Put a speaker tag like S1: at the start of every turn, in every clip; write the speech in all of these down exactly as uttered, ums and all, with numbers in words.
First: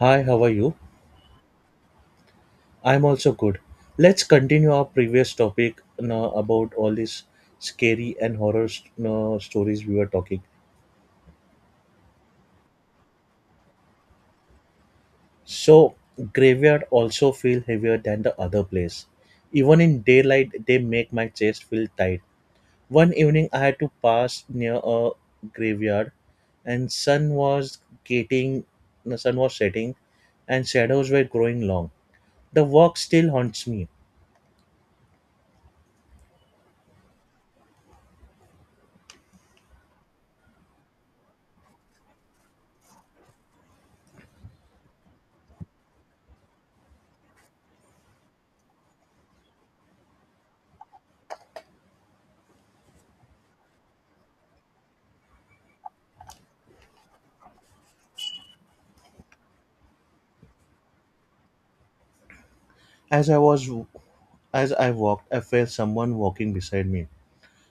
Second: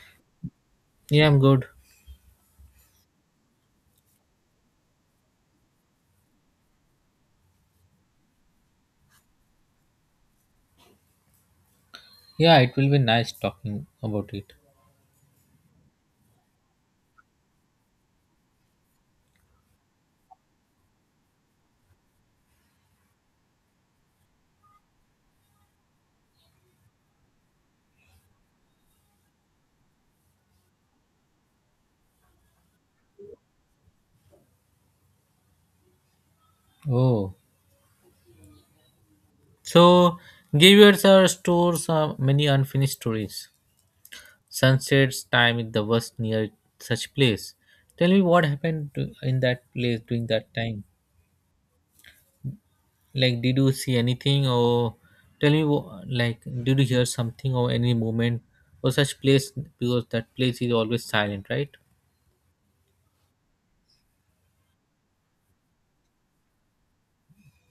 S1: Hi, how are you?
S2: Yeah, I'm good.
S1: I'm also good. Let's continue our previous topic, you know, about all these scary and horror st- you know, stories we were talking.
S2: Yeah, it will be nice talking about it.
S1: So, graveyard also feel heavier than the other place. Even in daylight, they make my chest feel tight. One evening, I had to pass near a graveyard, and sun was getting, the sun was setting, and shadows were growing long. The walk still haunts me.
S2: Oh, so give your stores uh, many unfinished stories. Sunset's time is the worst near such place. Tell me what happened to, in that place during that time. Like, did you see anything, or tell me, wh- like, did you hear something or any movement or such place? Because that place is always silent, right?
S1: As I was as I walked, I felt someone walking beside me.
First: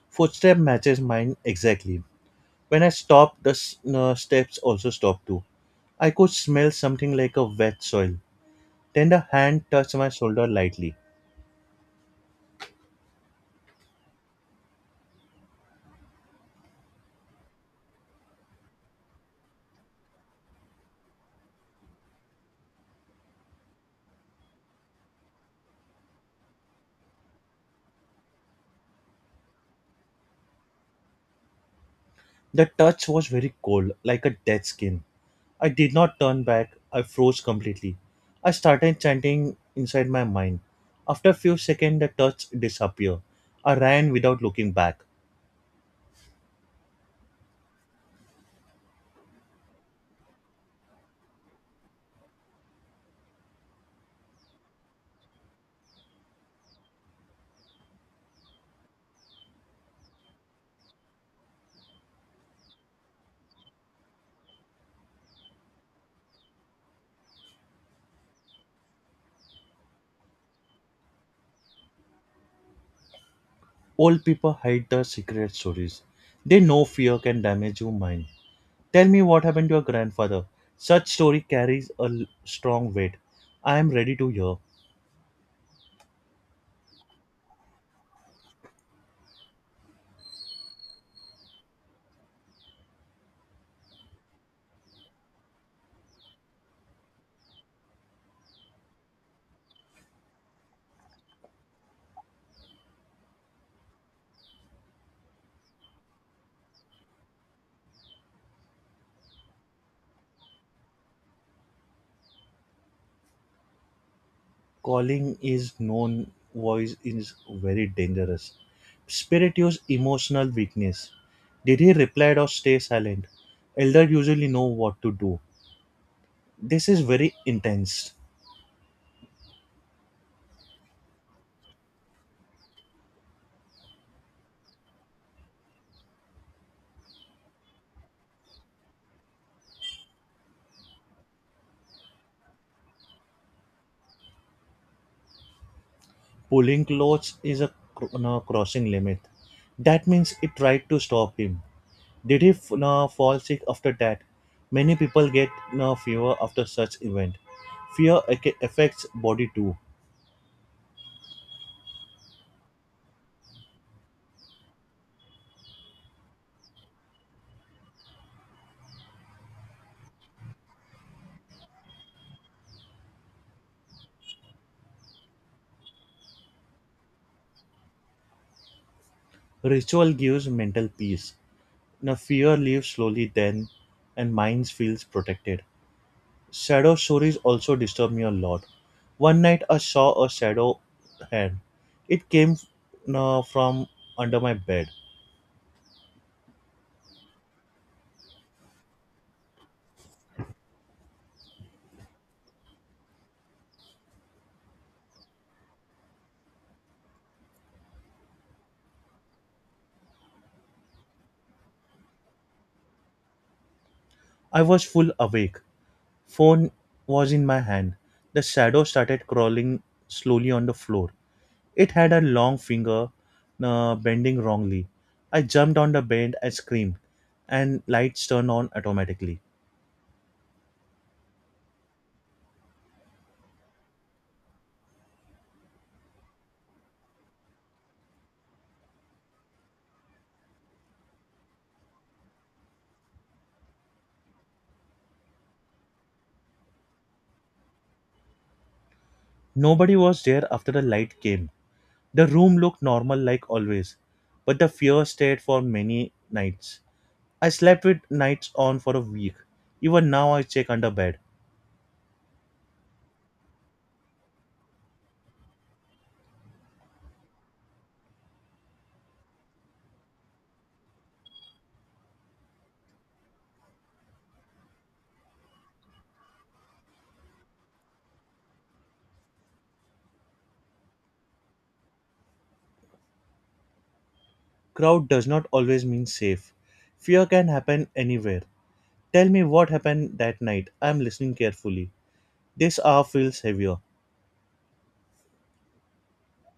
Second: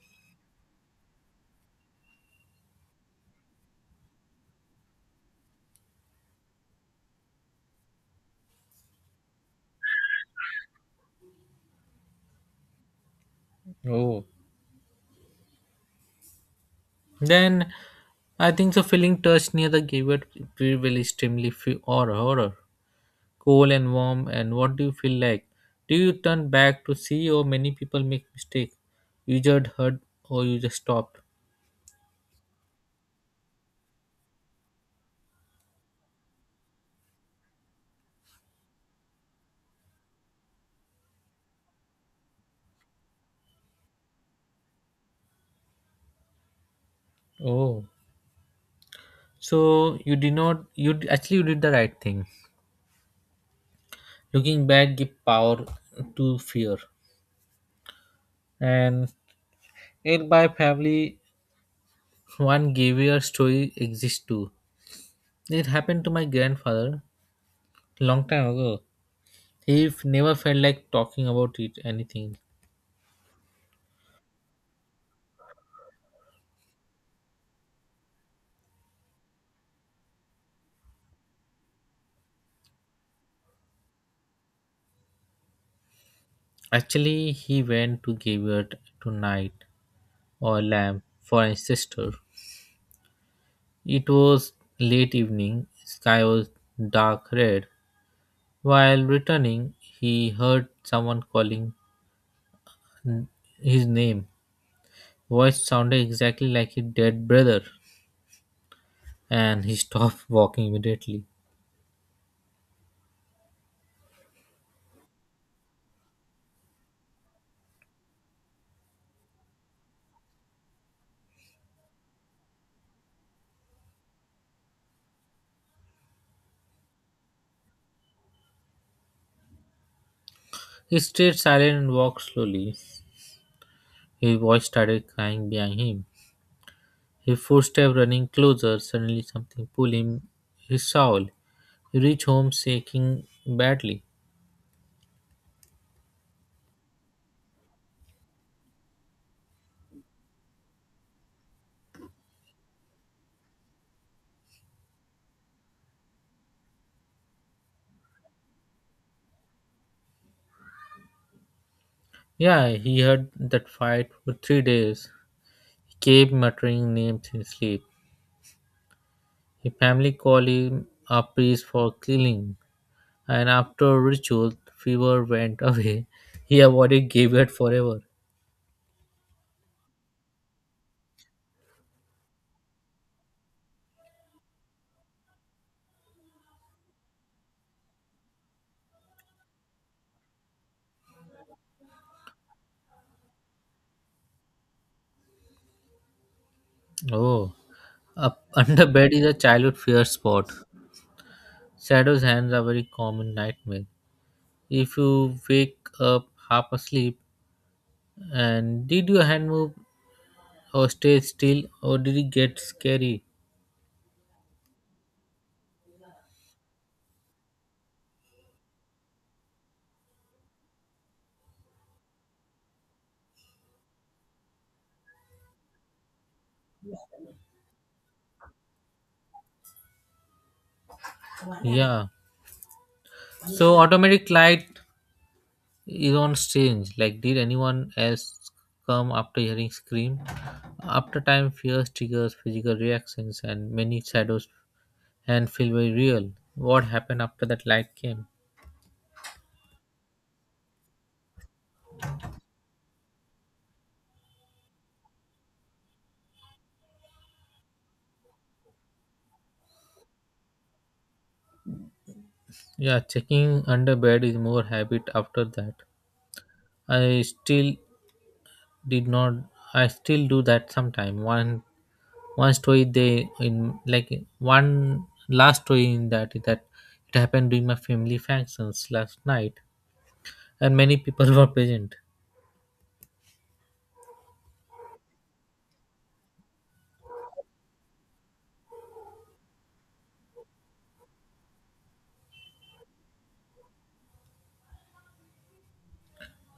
S1: Footstep matches mine exactly. When I stopped, the s- uh, steps also stopped too. I could smell something like a wet soil. Then the hand touched my shoulder lightly.
S2: Oh, then I think the feeling touched near the gibbet will extremely fe- or horror. Cold and warm, and what do you feel like? Do you turn back to see or many people make mistake? You just heard or you just stopped.
S1: The touch was very cold, like a dead skin. I did not turn back. I froze completely. I started chanting inside my mind. After a few seconds, the touch disappeared. I ran without looking back.
S2: Oh. So you did not you d- actually you did the right thing. Looking back give power to fear. And it by family one gave your story exists too. It happened to my grandfather long time ago. He f- never felt like talking about it anything.
S1: Old people hide their secret stories. They know fear can damage your mind. Tell me what happened to your grandfather. Such story carries a l- strong weight. I am ready to hear.
S2: Actually, he went to give Graveyard tonight or lamb for his sister. It was late evening, sky was dark red. While returning, he heard someone calling n- his name. Voice sounded exactly like his dead brother, and he stopped walking immediately.
S1: Calling is known voice is very dangerous. Spirit use emotional weakness. Did he reply or stay silent? Elder usually know what to do. This is very intense.
S2: He stayed silent and walked slowly. His voice started crying behind him. He forced step running closer, suddenly something pulls him his shawl. He reaches home shaking badly.
S1: Pulling clothes is a, cr- no, crossing limit. That means it tried to stop him. Did he f- no, fall sick after that? Many people get no, fever after such event. Fear ac- affects body too.
S2: Yeah, he heard that fight for three days. He kept muttering names in his sleep. His family called him a priest for killing, and after ritual, fever went away. He avoided graveyard forever.
S1: Ritual gives mental peace. Now fear leaves slowly then, and mind feels protected. Shadow stories also disturb me a lot. One night I saw a shadow hand. It came no, from under my bed.
S2: Oh, up under bed is a childhood fear spot. Shadows hands are very common nightmare. If you wake up half asleep, and did your hand move or stay still or did it get scary?
S1: I was full awake. Phone was in my hand. The shadow started crawling slowly on the floor. It had a long finger uh, bending wrongly. I jumped on the bend and screamed, and lights turned on automatically.
S2: Yeah. So automatic light is on strange. Like, did anyone else come after hearing scream? After time fears triggers physical reactions and many shadows and feel very real. What happened after that light came?
S1: Nobody was there after the light came. The room looked normal like always, but the fear stayed for many nights. I slept with nights on for a week. Even now I check under bed.
S2: Yeah, checking under bed is more habit after that. I still did not I still do that sometime. One one story they in like one last story in that is that it happened during my family functions last night and many people were present.
S1: Crowd does not always mean safe. Fear can happen anywhere. Tell me what happened that night. I am listening carefully. This hour feels heavier.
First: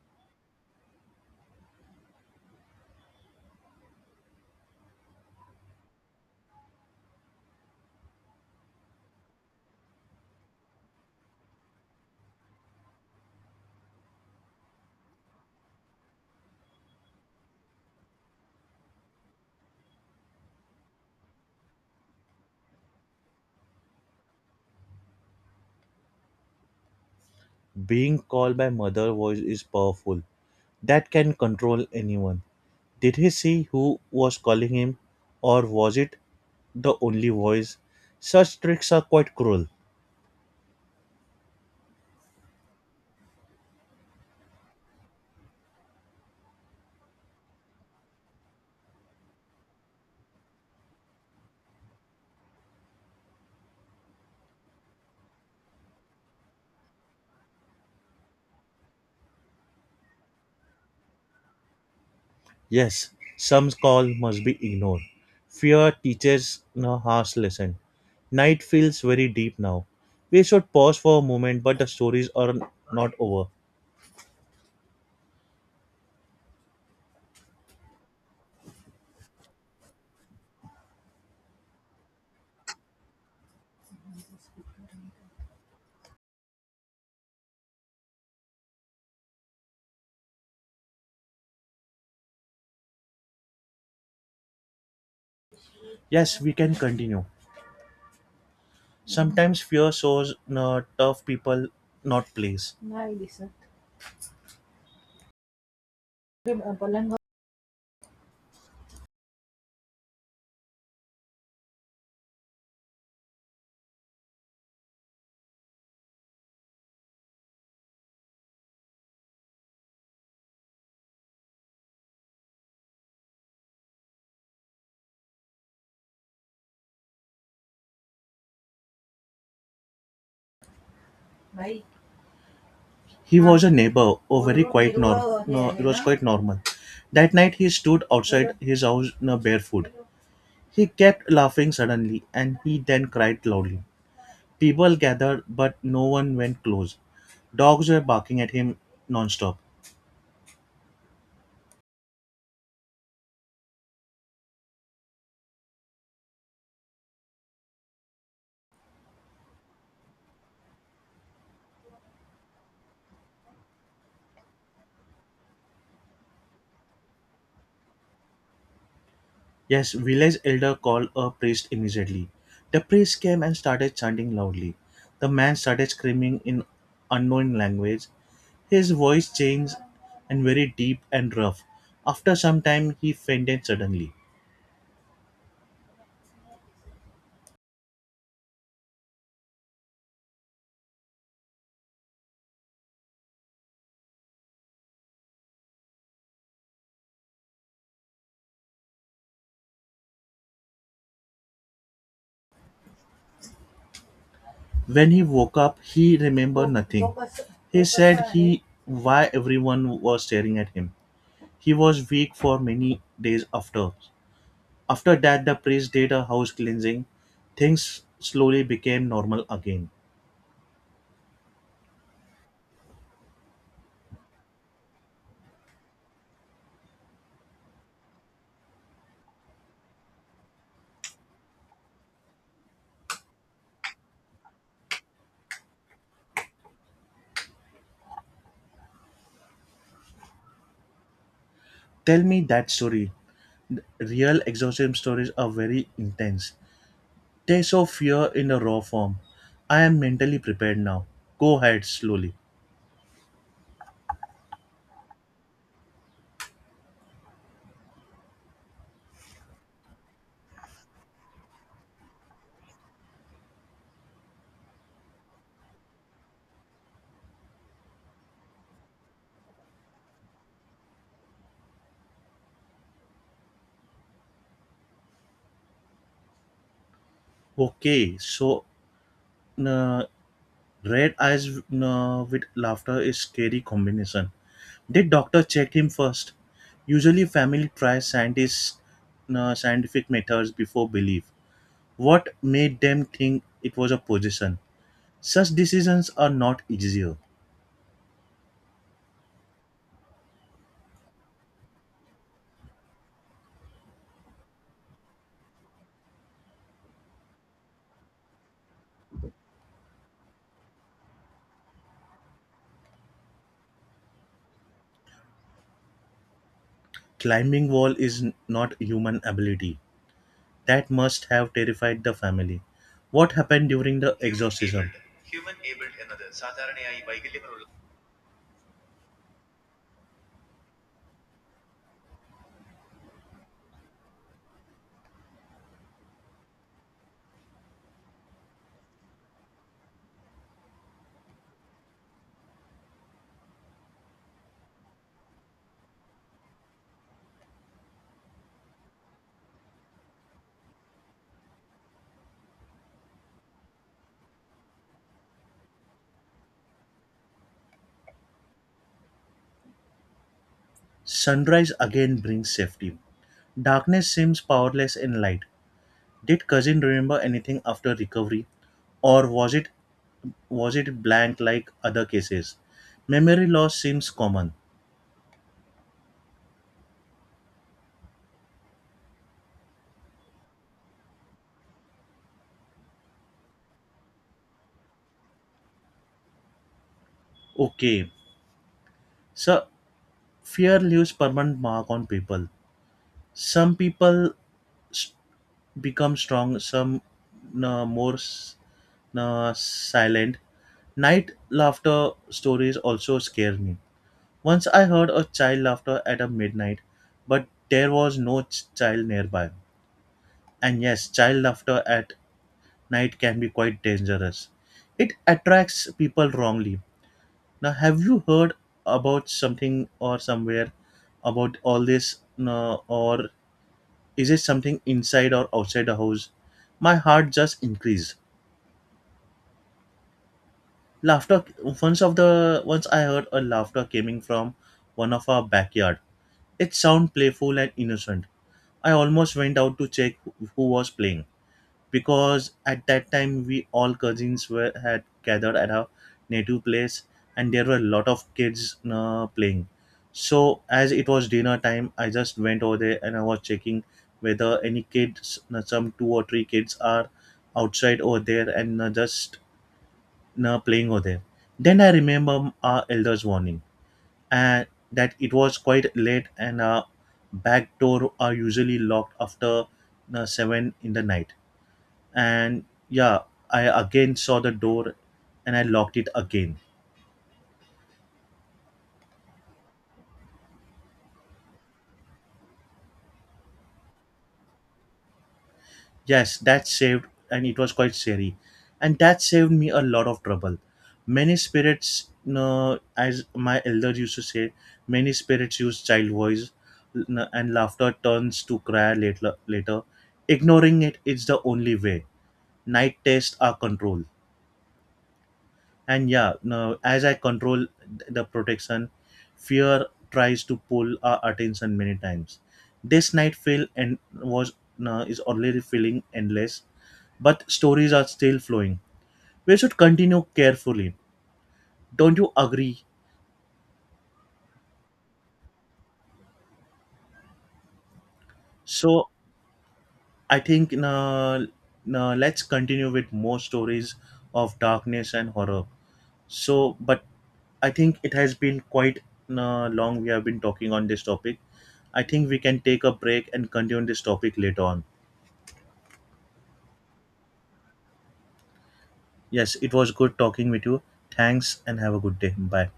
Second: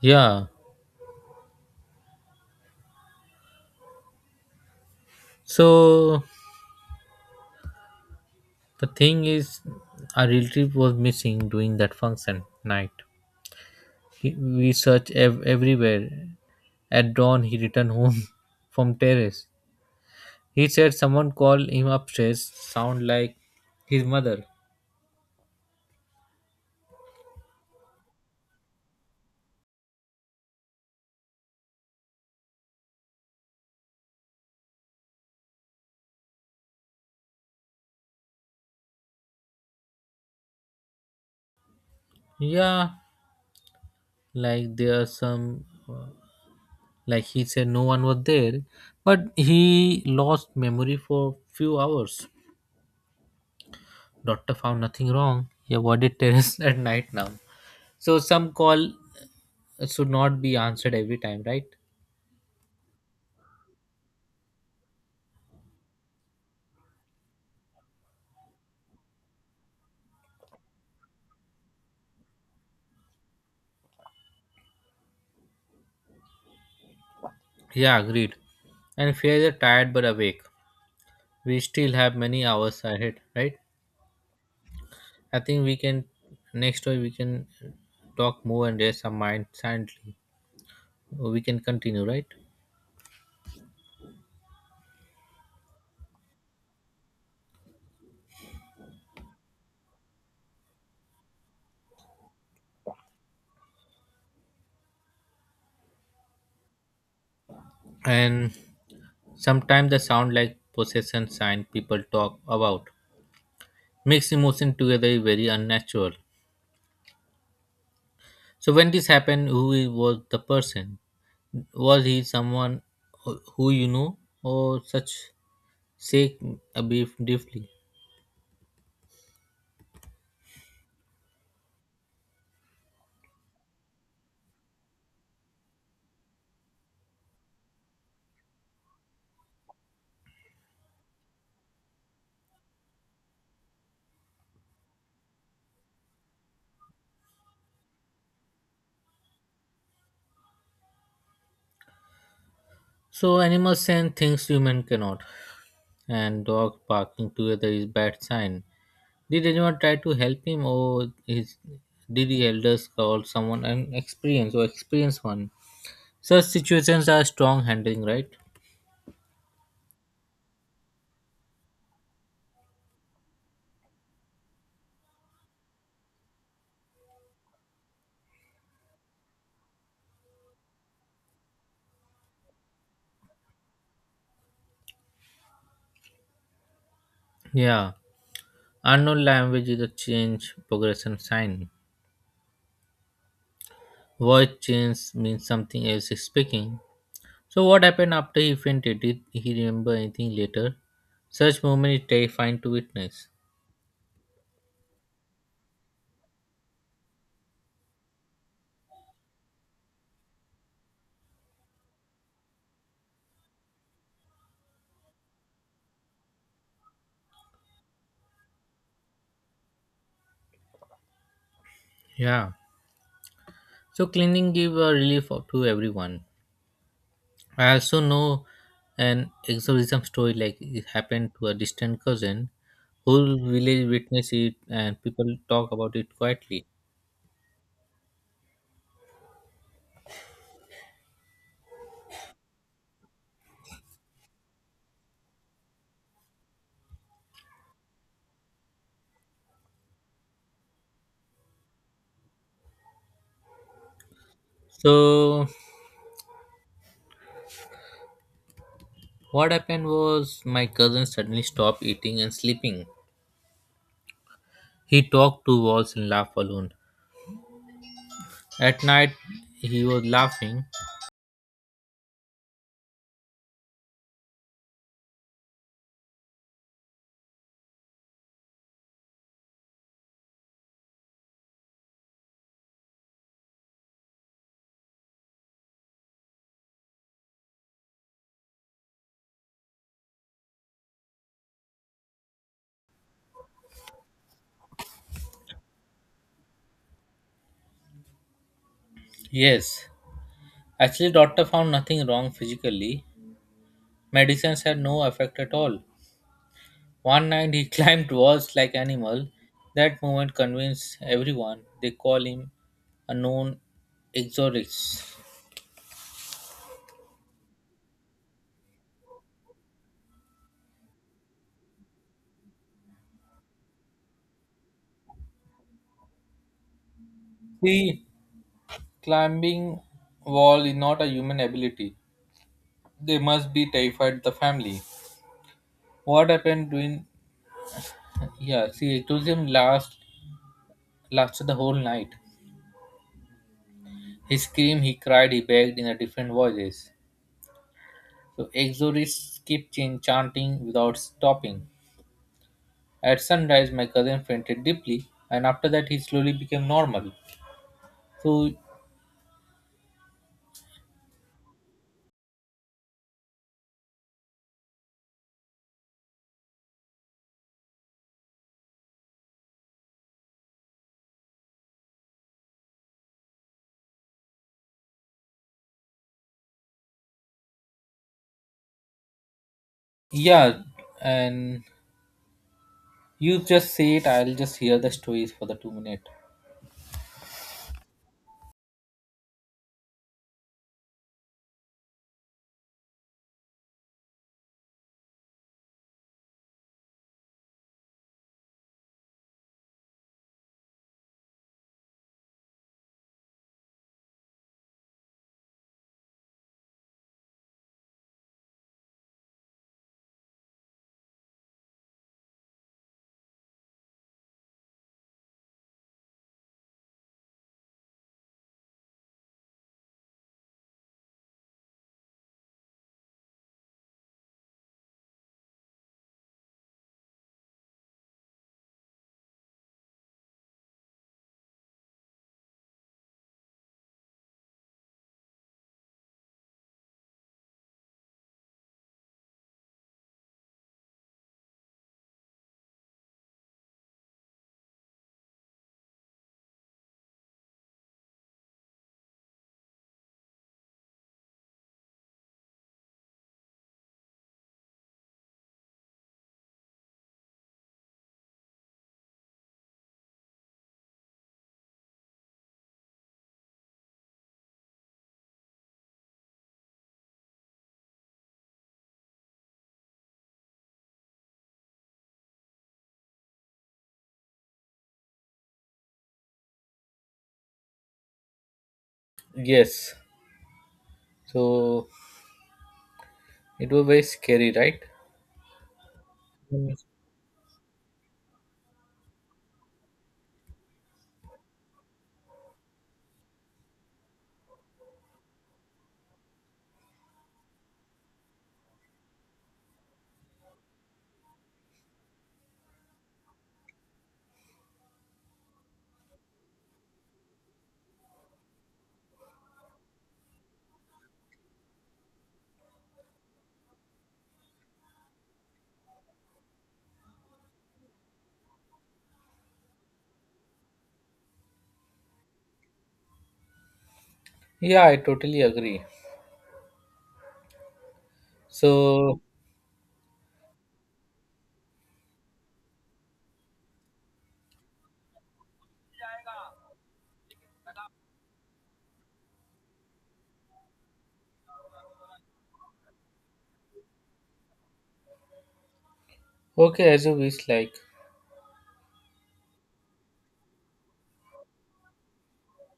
S2: Yeah, so the thing is our relative was missing during that function night. He, we searched ev- everywhere. At dawn he returned home from terrace. He said someone called him upstairs sound like his mother.
S1: Being called by mother voice is powerful. That can control anyone. Did he see who was calling him, or was it the only voice? Such tricks are quite cruel.
S2: Yeah, like there are some, like he said no one was there, but he lost memory for few hours. Doctor found nothing wrong. He avoided terrace at night now. So some call should not be answered every time, right?
S1: Yes, some call must be ignored. Fear teaches a harsh lesson. Night feels very deep now. We should pause for a moment, but the stories are not over.
S2: Yeah, agreed. And fear is tired but awake. We still have many hours ahead, right? I think we can next week we can talk more and rest our mind silently. We can continue, right?
S1: Yes, we can continue. Sometimes fear shows uh, tough people, not place. Nice.
S2: And sometimes the sound like possession sign people talk about makes emotion together is very unnatural. So when this happened, who i- was the person? Was he someone who who you know or such shake a beef deeply?
S1: He was a neighbor, oh, very quite normal. No, it was quite normal. That night he stood outside his house no, barefoot. He kept laughing suddenly, and he then cried loudly. People gathered, but no one went close. Dogs were barking at him nonstop.
S2: So animals sense things human cannot, and dog barking together is bad sign. Did anyone try to help him or his, did the elders call someone an experienced or experienced one? Such situations are strong handling, right?
S1: Yes, village elder called a priest immediately. The priest came and started chanting loudly. The man started screaming in unknown language. His voice changed and very deep and rough. After some time, he fainted suddenly.
S2: Yeah. Unknown language is a change progression sign. Voice change means something else is speaking. So what happened after he fainted? Did he remember anything later? Such moment is terrifying to witness.
S1: When he woke up, he remembered nothing. He said he why everyone was staring at him. He was weak for many days after. After that, the priest did a house cleansing. Things slowly became normal again.
S2: Yeah. So cleaning give a relief to everyone. I also know an exorcism story like it happened to a distant cousin. Whole village witnessed it and people talk about it quietly.
S1: Tell me that story. Real exorcism stories are very intense. They show fear in a raw form. I am mentally prepared now. Go ahead slowly.
S2: So what happened was my cousin suddenly stopped eating and sleeping. He talked to walls and laughed alone. At night, he was laughing.
S1: Okay, so uh, red eyes uh, with laughter is scary combination. Did doctor check him first? Usually, family tries scientists uh, scientific methods before belief. What made them think it was a possession? Such decisions are not easier.
S2: Yes, actually, doctor found nothing wrong physically. Medicines had no effect at all. One night he climbed walls like animal. That moment convinced everyone. They call him a known exorcist.
S1: Climbing wall is n- not human ability. That must have terrified the family. What happened during the exorcism?
S2: See, climbing wall is not a human ability. They must be terrified the family. What happened during? Yeah, see, exorcism last lasted the whole night. He screamed, he cried, he begged in a different voices. So Exorcists kept chan- chanting without stopping. At sunrise, my cousin fainted deeply, and after that, he slowly became normal. So
S1: Sunrise again brings safety. Darkness seems powerless in light. Did cousin remember anything after recovery, or was it was it blank like other cases? Memory loss seems common.
S2: yeah, and you just say it. I'll just hear the stories for the two minute.
S1: Okay, so fear leaves permanent mark on people. Some people s- become strong, some uh, more s- uh, silent. Night laughter stories also scare me. Once I heard a child laughter at a midnight, but there was no ch- child nearby. And yes, child laughter at night can be quite dangerous. It attracts people wrongly. Now, have you heard about something or somewhere about all this, uh, or is it something inside or outside the house? My heart just increased. Laughter once of the once I heard a laughter coming from one of our backyard. It sounded playful and innocent. I almost went out to check who who was playing, because at that time we all cousins were had gathered at our native place, and there were a lot of kids uh, playing. So as it was dinner time, I just went over there and I was checking whether any kids, uh, some two or three kids are outside over there and uh, just uh, playing over there. Then I remember our elders' warning, and that it was quite late, and our back door are usually locked after uh, seven in the night. And yeah, I again saw the door, and I locked it again.
S2: Yes. So it was very scary, right?
S1: Yes, that
S2: Mm.
S1: saved, and it was quite scary, and that saved me a lot of trouble. Many spirits, you know, as my elders used to say, many spirits use child voice, you know, and laughter turns to cry later. Later, Ignoring it is the only way. Night tests are control. And yeah, now as I control th- the protection, fear tries to pull our attention many times. This night feel and was Now is already feeling endless, but stories are still flowing. We should continue carefully, don't you agree?
S2: Yeah, I totally agree.
S1: So
S2: So
S1: I think now now let's continue with more stories of darkness and horror. So, but I think it has been quite uh, long we have been talking on this topic. I think we can take a break and continue this topic later on.
S2: okay, as you wish, like.
S1: Yes, it was good talking with you. Thanks and have a good day. Bye.